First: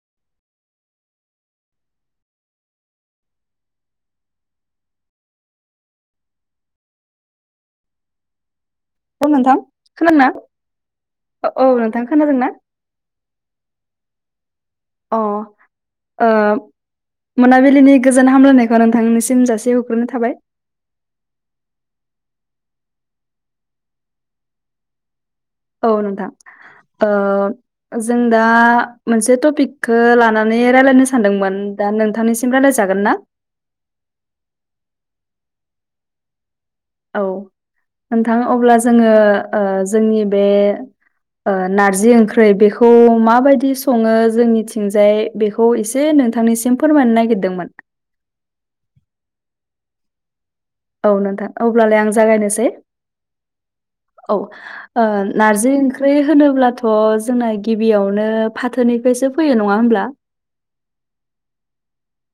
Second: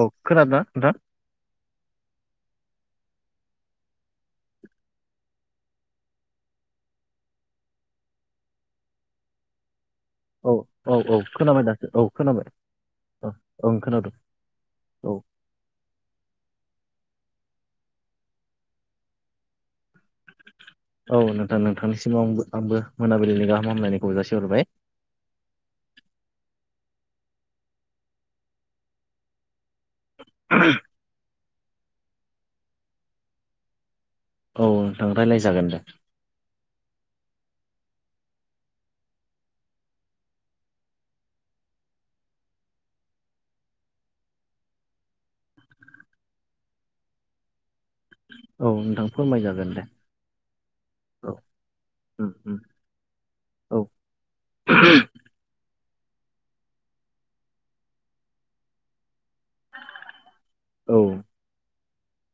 अ खोनादोना नोंथां? अ नोंथां। खोनादोंना औ औ औ खोनाबाय दासो नोंथां औ खोनादोंना खोनाबाय औ ओं खोनादों। औ अ। ओ मोनाबिलिनि गोजोन हामलायनायखौ नोंथांनिसिम जासिहरग्रोनाय थाबाय। औ नोंथां नोंथांनिसिमाव आंबो आंबो मोनाबिलिनि गाहाम हामलायनायखौ जासिहरबाय। औ नोंथां ओ जों दा मोनसे टपिक खो लानानै रायलायनो सानदोंमोन दा नोंथांनिसिम रायलायजागोन ना? औ नोंथां रायलायजागोन दे। औ नोंथां अब्ला जोङो ओ जोंनि बे ओ नारजि ओंख्रै बेखौ माबायदि सङो जोंनिथिंजाय बेखौ एसे नोंथांनिसिम फोरमायनो नागिरदोंमोन? औ नोंथां फोरमाय जागोन दे। औ नोंथां अब्लालाय आं जागायनोसै। औव औव नारजि ओंख्रि होनोब्लाथ' जोंना गिबियावनो फाथोनिफ्रायसो फैयो नंङा होमब्ला? औ उम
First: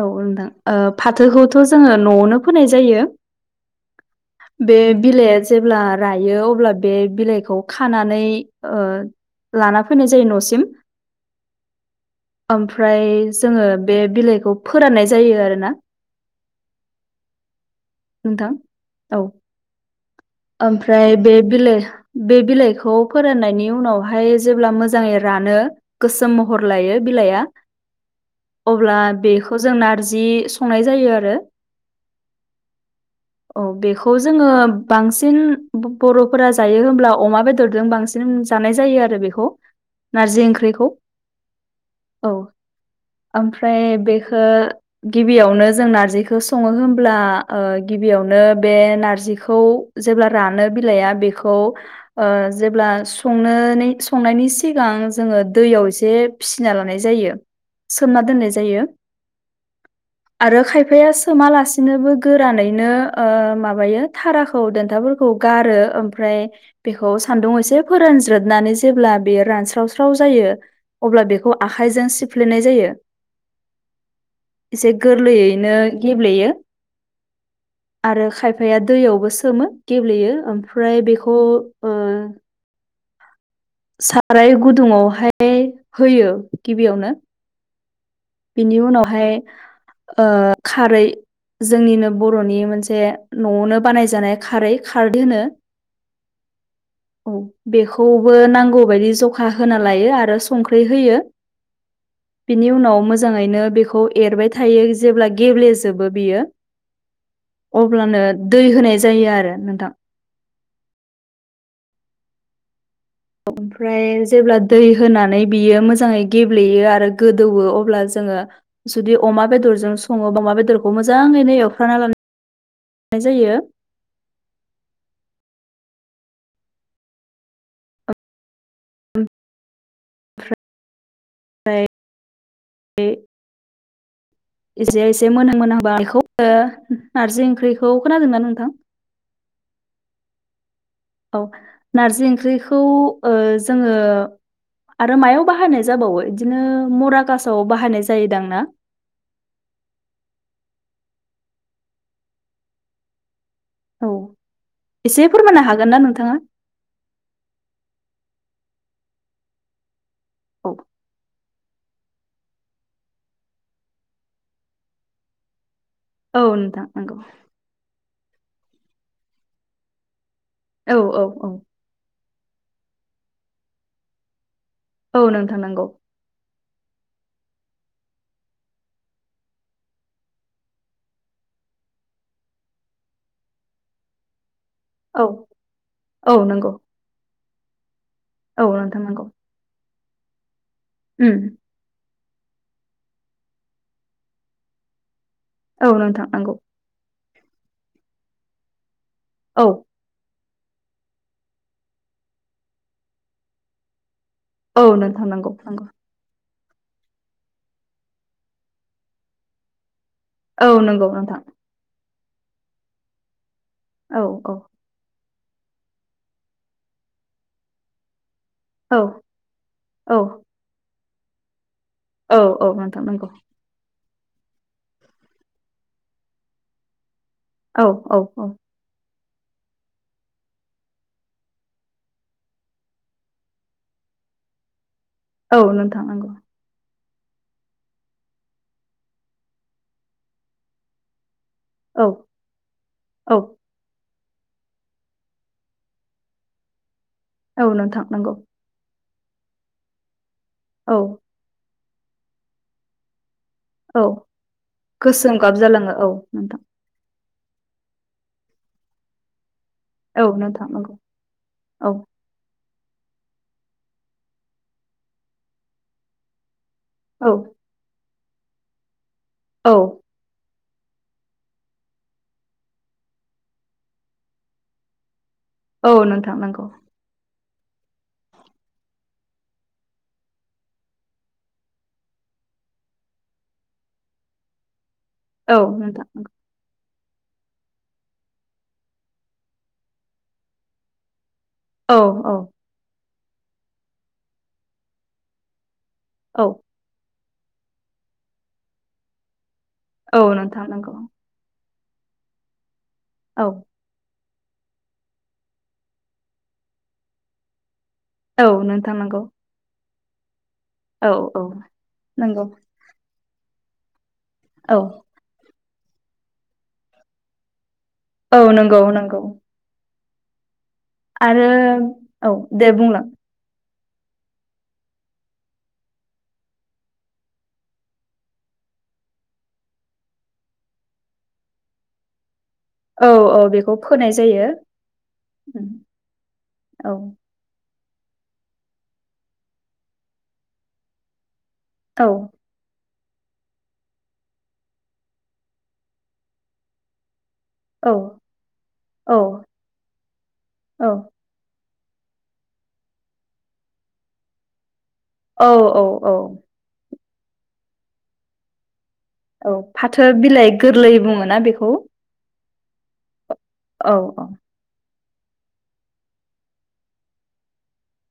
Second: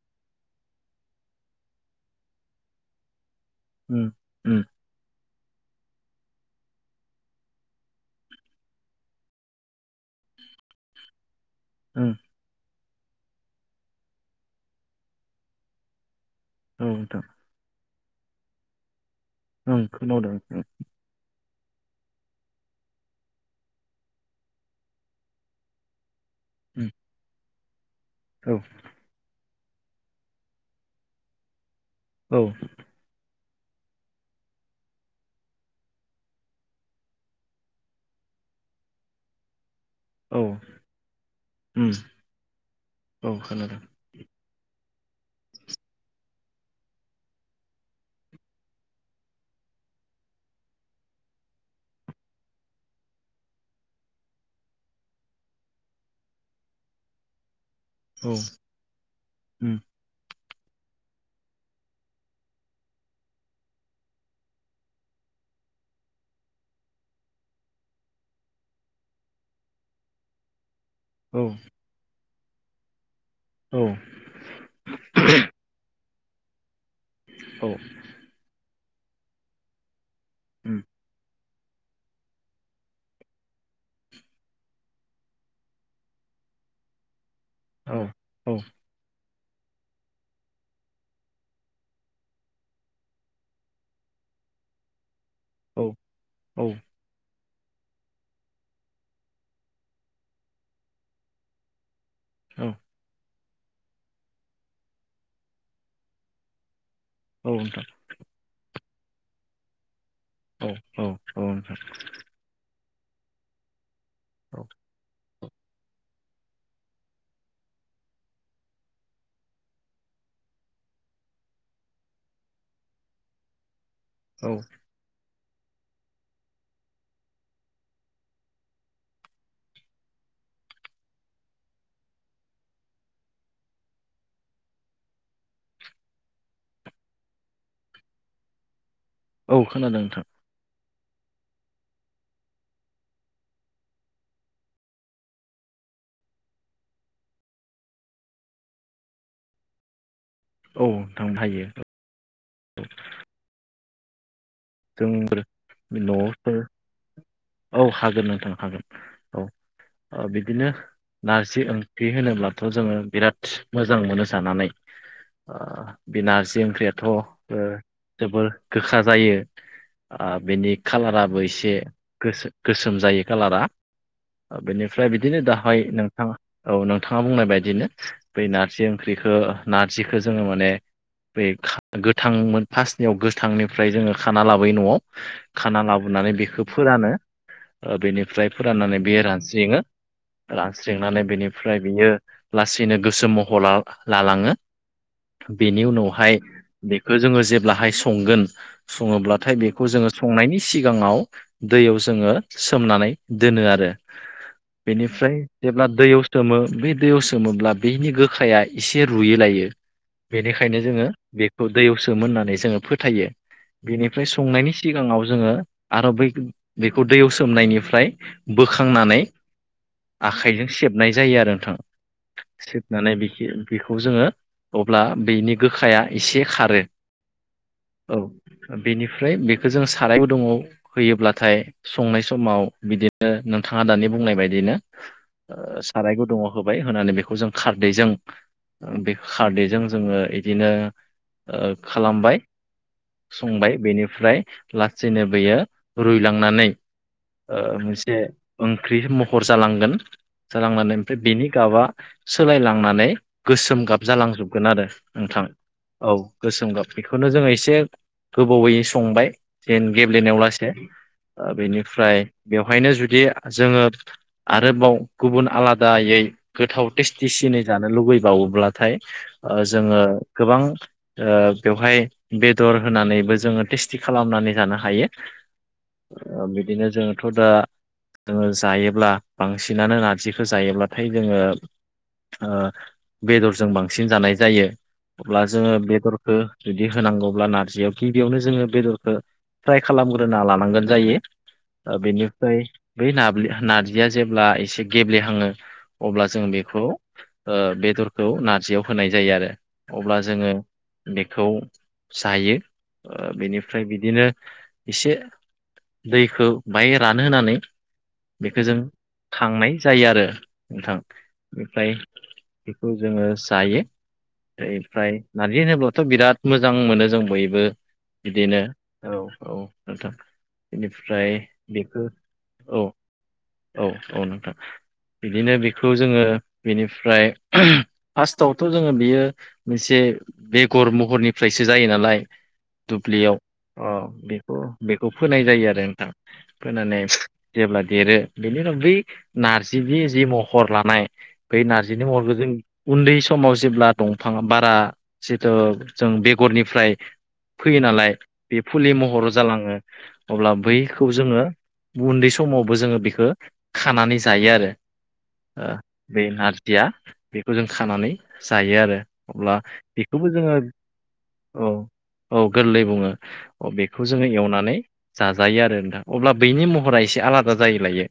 औ होनदां फाथोखौथ' जोंङो न'आवनो फोनाय जायो। [unintelligible] बे बिलाइआ जेब्ला रायो अब्ला बे बिलाइखौ खानानै लाना फैनाय जायो न'सिम औ ओमफ्राय जोंङो बे बिलाइखौ फोराननाय जायो आरो ना। औ दं। नोंथां औ ओं खोनादों उम ओमफ्राय बे बिलाइ बे बिलाइखौ फोराननायनि उनावहाय जेब्ला मोजांङै रानो। गोसोम महर लायो बिलाइआ उम औ अब्ला बेखौ? बे खौ जों नारजि संनाय जायो। आरो औ औ बेखौ जोंङो बांसिन बर'फोरा जायो हब्ला अमा बेदरजों बांसिन बिनो जानाय जायो आरो बेखौ नारजि ओंख्रिखौ। उम औ औ खोनादों ओमफ्राय बेखो। गिबियावनो जों नारजिखौ संङो होनब्ला। गिबियावनो बे नारजिखौ जेब्ला रानो बिलाइया बेखौ जेब्ला सं संनायनि सिगां जोंङो दैयाव एसे फिसिना लानाय जायो। [unintelligible] सोमना दोननाय जायो। उम आरो खायफाया सोमालासिनोबो गोरानैनो माबायो थाराखौ देन्थाफोरखौ गारो ओमफ्राय बेखौ सान्दुं एसे फोरानज्रोबनानै जेब्ला बेयो रानस्रावस्राव जायो। अब्ला औ बेखौ आखाइजों सिफ्लेनाय जायो। औव एसे गोरलैयैनो गेब्लेयो। औव आरो खायफाया दैयावबो सोमो गेब्लेयो उम ओमफ्राय बेखौ ओ साराय गुदुंङावहाय होयो गिबियावनो औ। बिनि उनावहाय ओ खारै जोंनिनो बर'नि मोनसे न'आवनो बानायजानाय खारै खारदै होनो। औ औ- औ बेखौबो नां- गौ बायदि जखा होना लायो आरो संख्रि होयो। बिनि उनाव मोजांङैनो बेखौ एरबाय थायो जेब्ला गेब्लेजोबो बियो नोंथां अब्लानो दै होनाय जायो। आरो नोंथां। औ औ औ नोंथां? ओमफ्राय जेब्ला औ दै। होनानै बियो मोजांङै गेब्लेयो आरो गोदौवो अब्ला जोंङो जुदि अमा बेदरजों संङो बा अमा बेदरखौ मोजांङैनो एवफ्राना ला- नाय जायो। औव ओमफ्राय एसे एसे मोनहां मोनहांबा बेखौ नारजि ओंख्रिखौ खोनादोंना नोंथां? औ खोनादों नोंथां औ नारजि ओंख्रिखौ ओ जोङो आरो मायाव बाहायनाय जाबावो बिदिनो मराकासाव बाहायनाय जायो दां ना? औ थांनो हायो औ एसे जोंफोर फोरमायनो हागोन ना नोंथाङा? न'फोर औ हागोन नोंथां हागोन औ बिदिनो नारजि ओं खि होनोब्लाथ' जोङो बिराद मोजां मोनो जानानै ओ बे औ नारजि नोंथां ओंख्रियाथ' नंगौ ओ जोबोर गोखा जायो ओ बेनि औ औ खालाराबो औ एसे गोसो-गोसोम जायो कालारा बेनि ओमफ्राय औ बिदिनो नोंथां दाहाय नंगौ नों थाङा औ नोंथाङा बुंनाय बायदिनो बै नारजि ओंख्रिखौ नारजिखौ जोङो माने बे खा गोथांमोन फास्टनियाव गोथांनिफ्राय जोङो खाना लाबोयो न'आव औ खाना लाबोनानै औ बेखौ नंगौ फोरानो बेनिफ्राय औ फोराननानै नोंथां बेयो नंगौ रानस्रिङो रानस्रिंनानै उम बेनिफ्राय ओमफ्राय बियो लासैनो गोसो महर लालाङो बेनि औ नोंथां उनावहाय नंगौ बेखौ जोङो जेब्लाहाय संगोन सङोब्लाथाय औ बेखौ जोङो संनायनि सिगाङाव दैयाव जोङो सोमनानै दोनो आरो औ नोंथां बेनिफ्राय नंगौ नंगौ जेब्ला दैयाव सोमो बे दैयाव सोमोब्ला बेनि गोखाया एसे रुयै लायो। बेनिखायनो औ जोङो नंगौ नोंथां बेखौ दैयाव सोमोननानै जोङो फोथायो। औ बेनिफ्राय औ संनायनि सिगाङाव जोङो आरो बै बेखौ दैयाव सोमनायनिफ्राय औ बोखांनानै औ आखाइजों सेबनाय जायो आरो नोंथां औ औ नोंथां सेबनानै नंगौ बेखि बेखौ जोङो अब्ला बिनि गोखाया एसे खारो औ औ औ बेनिफ्राय बेखौ जों सारायबो गुदुङाव होयोब्लाथाय संनाय समाव बिदिनो नोंथाङा दानि बुंनाय बायदिनो औ ओ नोंथां साराय नंगौ गुदुङाव होबाय होनानै बेखौ जों खारदैजों बे खारदैजों जोङो इदिनो ओ औ खालामबाय औ संबाय बेनिफ्राय लासैनो बेयो रुइलांनानै ओ औ नोंथां मोनसे नंगौ ओंख्रि महर जालांगोन जालांनानै औ ओमफ्राय बिनि गाबआ सोलायलांनानै गोसोम औ गाब जालांजोबगोन आरो गोसोम नोंथां गाब जालाङो औ नोंथां गोसोम गाब बेखौनो जोङो एसे गोबावै संबाय जेन औ गेब्लेनायाव नोंथां लासे नंगौ ओ औ बेनिफ्राय बेवहायनो जुदि जोङो आरोबाव गुबुन आलादायै गोथाव सिटि औ सिनै जानो लुुबैबावोब्लाथाय औ जोङो गोबां ओ बेवहाय बेदर होनानैबो जोङो टेस्टि खालामनानै जानो हायो औ नोंथां ओ नंगौ बिदिनो जोंथ' दा जोङो जायोब्ला बांसिनानो नारजिखौ जायोब्लाथाय जोङो ओ बेदरजों बांसिन जानाय जायो अब्ला औ जोङो नोंथां नंगौ बेदरखौ जुदि होनांगौब्ला नारजियाव गिबियावनो जोङो बेदरखौ फ्राय खालामग्रोना लानांगोन जायो औ औ बेनिफ्राय बै नाबली नार्जिया जेब्ला एसे गेब्लेहाङो अब्ला जों औ बेखौ ओ बेदरखौ नारजियाव होनाय जायो आरो अब्ला औ जोङो नोंथां नंगौ बेखौ जायो औ बेनिफ्राय बिदिनो एसे दैखौ बाय रानहोनानै औ बेखौ जों नोंथां नंगौ खांनाय जायो आरो नोंथां औ औ ओमफ्राय नंगौ खौ जोङो जायो औ ओमफ्राय नारजि होनोब्लाथ' बिराद मो मोजां मोनो जों बयबो औ बिदिनो नंगौ औ नंगौ औ नोंथां बेनिफ्राय आरो बेखौ औ दे औ बुंलां औ औ नोंथां। बिदिनो बेखौ जोङो बेनिफ्राय फार्स्टआवथ' जोङो बियो मोसे बेगर महरनिफ्रायसो जायो नालाय। औ दुब्लियाव औ बेखौ अ फोनाय जायो बेखौ बेखौ फोनाय जायो आरो नोंथां औ फोनानै जेब्ला देरो बेनि उनाव बै नारजिनि जि महर लानाय बै नारजिनि औ महरखौ जों उन्दै समाव जेब्ला दंफां बारा जिथु जों बेगरनिफ्राय फैयो औ नालाय बे फुलि महर जालाङो अब्ला औ बैखौ जोङो उन्दै समावबो जोङो बेखो खानानै जायो आरो ओ औ औ बे आर दिया बेखौ जों खानानै जायो आरो। औ अब्ला फाथो बेखौबो बिलाइ जोङो गोरलै बुङो ना औ बेखौ। औ गोरलै बुङो औ बेखौ जोङो एवनानै जाजायो आरो नोंथां अब्ला बैनि महरा एसे आलादा जायो लायो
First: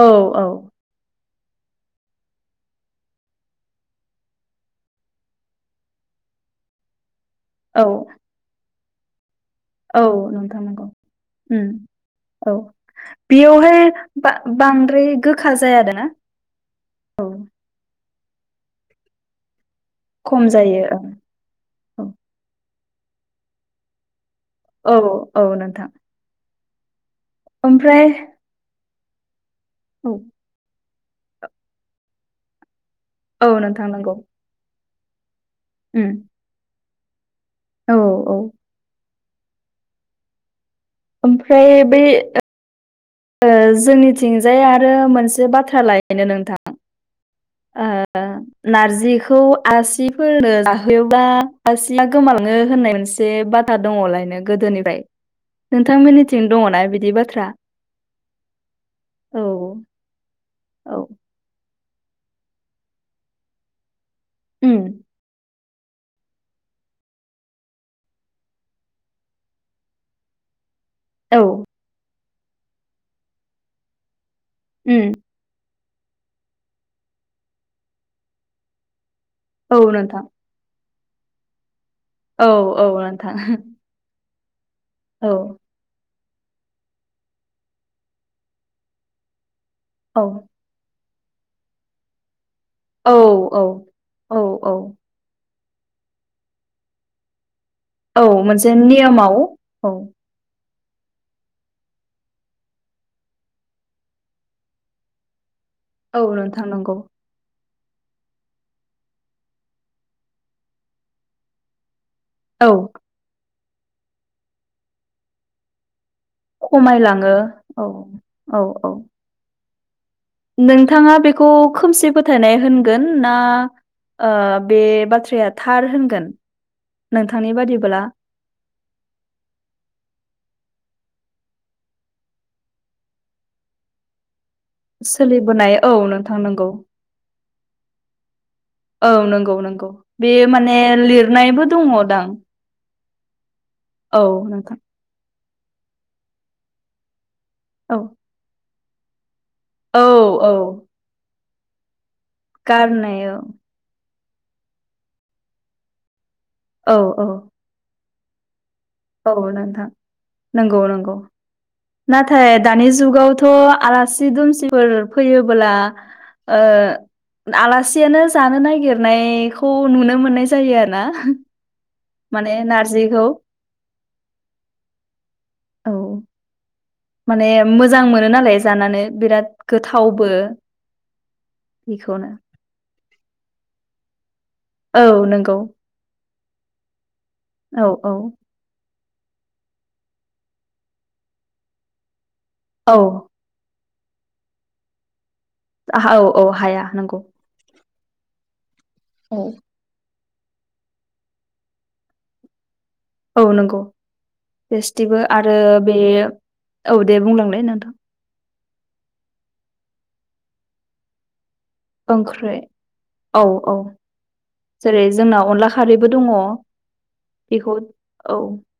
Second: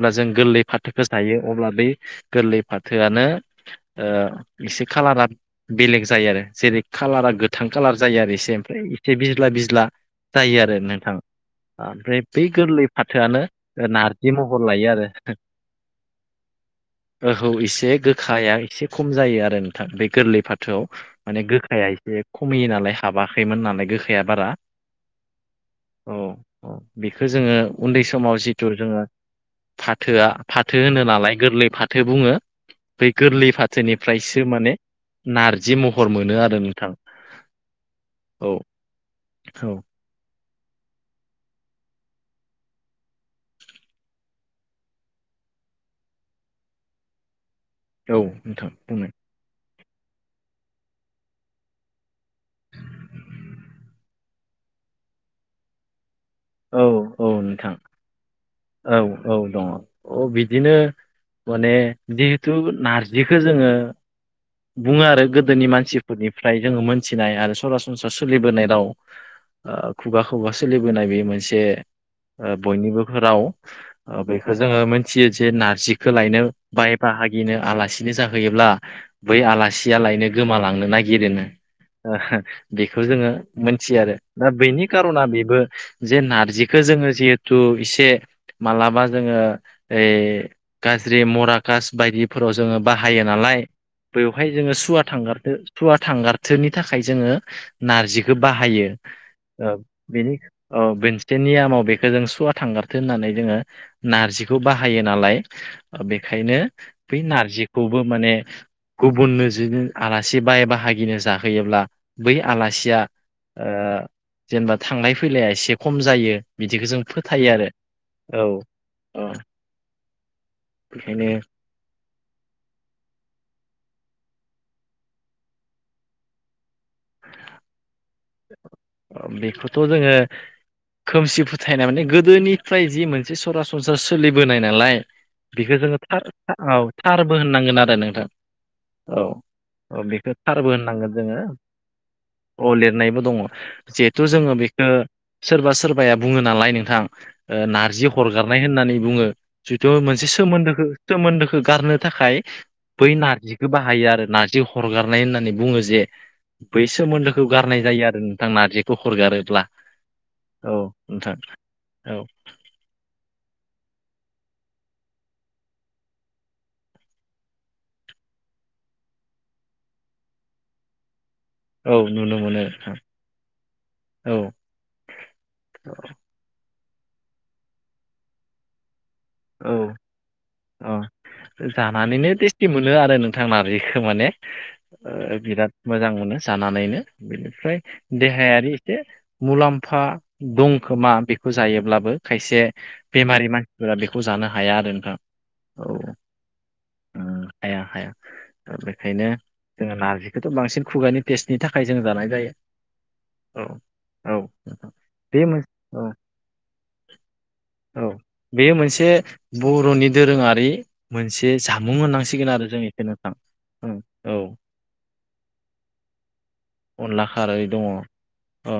औ जों औ गोरलै फाथ होजायो अब्ला बै गोरलै फाथोआनो ओ एसे खाालारा बेलेग जायो आरो जेरै कालारा गोथां औ कालार जायो आरो एसे ओमफ्राय इसे बिज्ला बिज्ला औ जायो नोंथां आरो नंगौ नोंथां। उम ओमफ्राय बै औ गोरलै फाथोआनो बेयावहाय नारजि महर लायो आरो। बा-बांद्राय गोखा जायादाना औ ओहौ एसे गोखाया एसे खम जायो आरो नोंथां बे गोरलै खम फाथोआव जायो माने गोख औ [unintelligible] औ औ नोंथां। औ औ बेखो जोङो उन्दै ओमफ्राय समाव जिथु जोङो औ फाथोआ फाथो होनो नालाय गोरलै फाथो बुङो बै औ गोरलै नोंथां नंगौ फाथोनिफ्रायसो माने नारजि महर उम मोनो आरो नोंथां औ औ। ओमफ्राय बे ओ जोंनिथिंजाय आरो मोनसे बाथ्रा लायनो नोंथां। औ ओ नोंथां बुंनाय नारजिखौ आलासिफोरनो जाहोयोबा आलसिया गोमालाङो होननाय मोनसे बाथ दा दङलायनो गोदोनिफ्राय नोंथांमोननिथिं दङना औ बिदि औ बाथ्रा? नोंथां औ औ दङ अ बिदिनो औ माने जिहेथु नारजिखौ जोङो उम बुङो आरो गोदोनि मानसिफ फोर निफ्राय जोङो मोनथिनाय आरो सरासनस्रा सोलिबोनाय राव। ओ खुगा खुगा सोलिबोनाय बे औ से ओ बयनिबो राव बेखौ जोङो उम मिथियो जे नारजिखो लायनो बाय बाहागिनो आलासिनो जाहैयोब्ला बै औ आलासिया नोंथां लायनो गोमालांनो नागिरो नो। ओ औ औ बेखौ जोङो नोंथां मोनथियो आरो दा बेनि खार'ना औ बेबो जे नारजिखो जोङो जिहेथु एसे मा्लाबा जोङो ओ औ गाज्रि मराकास बायदिफोराव जोङो औ बाहायो औ नालाय औ बेवहाय जोङो औ सुवा थांगारथो सुवा थांगारथोनि थाखाय जोङो औ नारजिखो मोनसे बाहायो नियमाव औ बेनिख ओ बोन नियमाव बेखौ जों सुवा थांगारथो होननानै जोङो नारजिखौ बाहायो नालाय औ बेखायनो नोंथां नंगौ बै नारजि खौबो माने गुबुननो ज आलासि बाय बााहागिनो जाहोयोब्ला बै औ आलासिया जेनेबा थांलाय फैलाया एसे खम जायो। बिदिखौ जों खमायलाङो फोथायो आरो औ औ औ। नोंथाङा बेखायनो बेखौ खोमसे फोथ फोथायनाय होनगोन ना ओ बे बाथ्राया थार होनगोन। नोंथांनि बादिब्ला। बेखौथ' जोङो खोमसि फोथायनाय माने गोदोनिफ्राय जि मोनसे सरासन संसाराव सोलिबोनाय नालाय। सोलिबोनाय बेखौ औ जोङो नोंथां नंगौ औ थारबो होननांगोन आरो नोंथां औ नंगौ नंगौ। ओ बेखौ बे थारबो माने होननांगोन जोङो लिरनायबो दङदां अ लिरनायबो दङ औ जिहेथु जोङो नोंथां बेखौ सोरबा सोरबाया बुङो नालाय नोंथां ओ औ नार्जि हरगारनाय होननानै बुङो। जिहुथु औ मोनसे औ सोमोन्दोखौ सोमोन्दोखौ गारनो थाखाय बै गारनाय औ नारजिखौ बाहायो आरो नारजि हरगारनाय होननानै बुङो जे बै औ औ सोमोन्दोखौ गारनाय जायो आरो नोंथां नारजि औ दखरगारोब्ला नोंथां औ नंगौ नंगौ नोंथां औ नाथाय दानि जुगावथ' आलासि दुमसिफोर फैयोब्ला ओ आलासियानो जानो नागिरनायखौ नुनो मोननाय जायो आरो ना। औ नुनो माने मोनो नोंथां नारजिखौ औ औ माने मोजां मोनो नालाय जानानै बिराद औ गोथावबो औ जानानैनो बेखौनो [unintelligible] मोनो आरो नोंथां नारजिखौ माने औ ओ नंगौ बिराद मोजां मोनो जानानैनो बेनिफ्राय औ औ देहायारि मुलाम्फा दंखोमा बेखौ जायोब्लाबो खायसे औ बेमारि मान नारजिखौ जानो हाया आरो नोंथां। औ औ हाया नंगौ उम हाया हाया दा बेखायनो जोङो नारजिखौथ' बांसिन खुगानि टेस्टनि थाखाय जों जानाय जायो औ नंगौ औ नोंथां टेस्टिबो बे आरो मोनसे बे औ दे बुंलांलाय नोंथां। औ बेयो मोनसे बर'नि दोरोङारि मोनसे जामुं होननांसिगोन ओंख्रै आरो जों एसे नोथां औ औ जेरै जोंना अनला खारैबो दङ अनला खारै बेखौ दङ औ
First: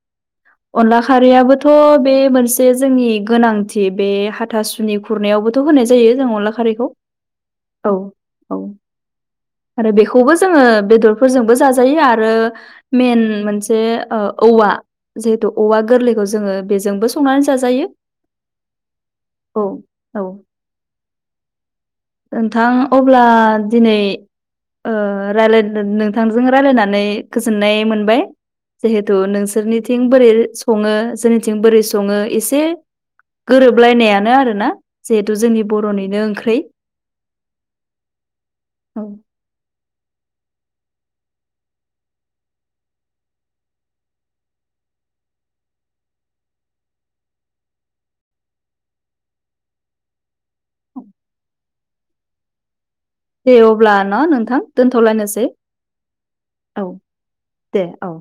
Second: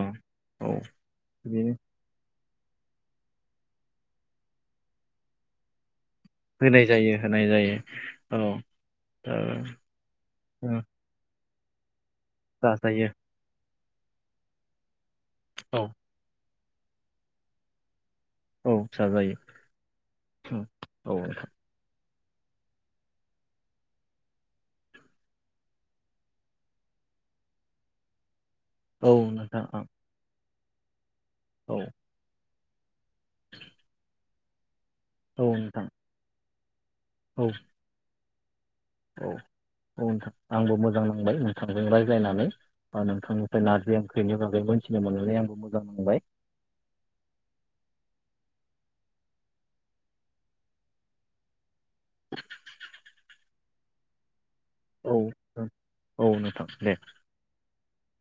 औ अनला बिदिनो खारियाबोथ' बे मोन से जोंनि गोनांथि बे हाथासुनि खुरनायावबोथ' होनाय जायो जों अनला होनाय खारैखौ जायो। होनाय औ जायो। औ औ फोरजोंबो जाजायो आरो जाजायो मेन मोनसे ओ औवा जिहेथु औवा औ गोरलै खौ जोङो बेजोंबो संनानै जाजायो औ जा जायो औ औ औ नोंथां अब्ला दिनै ओ रायलाय नोंथांजों रायलायनानै गोजोननाय मोनबाय जिहेथु औ नोंथां औ नोंथां नोंसोरनिथिं बोरै सङो जोंनिथिं औ बोरै सङो एसे गोरोबलायनायानो आरोना जिहेथु औ जोंनि नोंथां बर'निनो ओंख्रै। औ औ औ नोंथां। आंबो मोजां नांबाय नोंथांजों रायलायनानै। बा नोंथांनिफ्राय नारजि ओंख्रिनि बागै मोनथिनो मोननानै आंबो मोजां मोनबाय। औ [unintelligible] दे अब्ला न' नोंथां औ दोनथ'लायनोसै। औ नोंथां औ दे दे औ।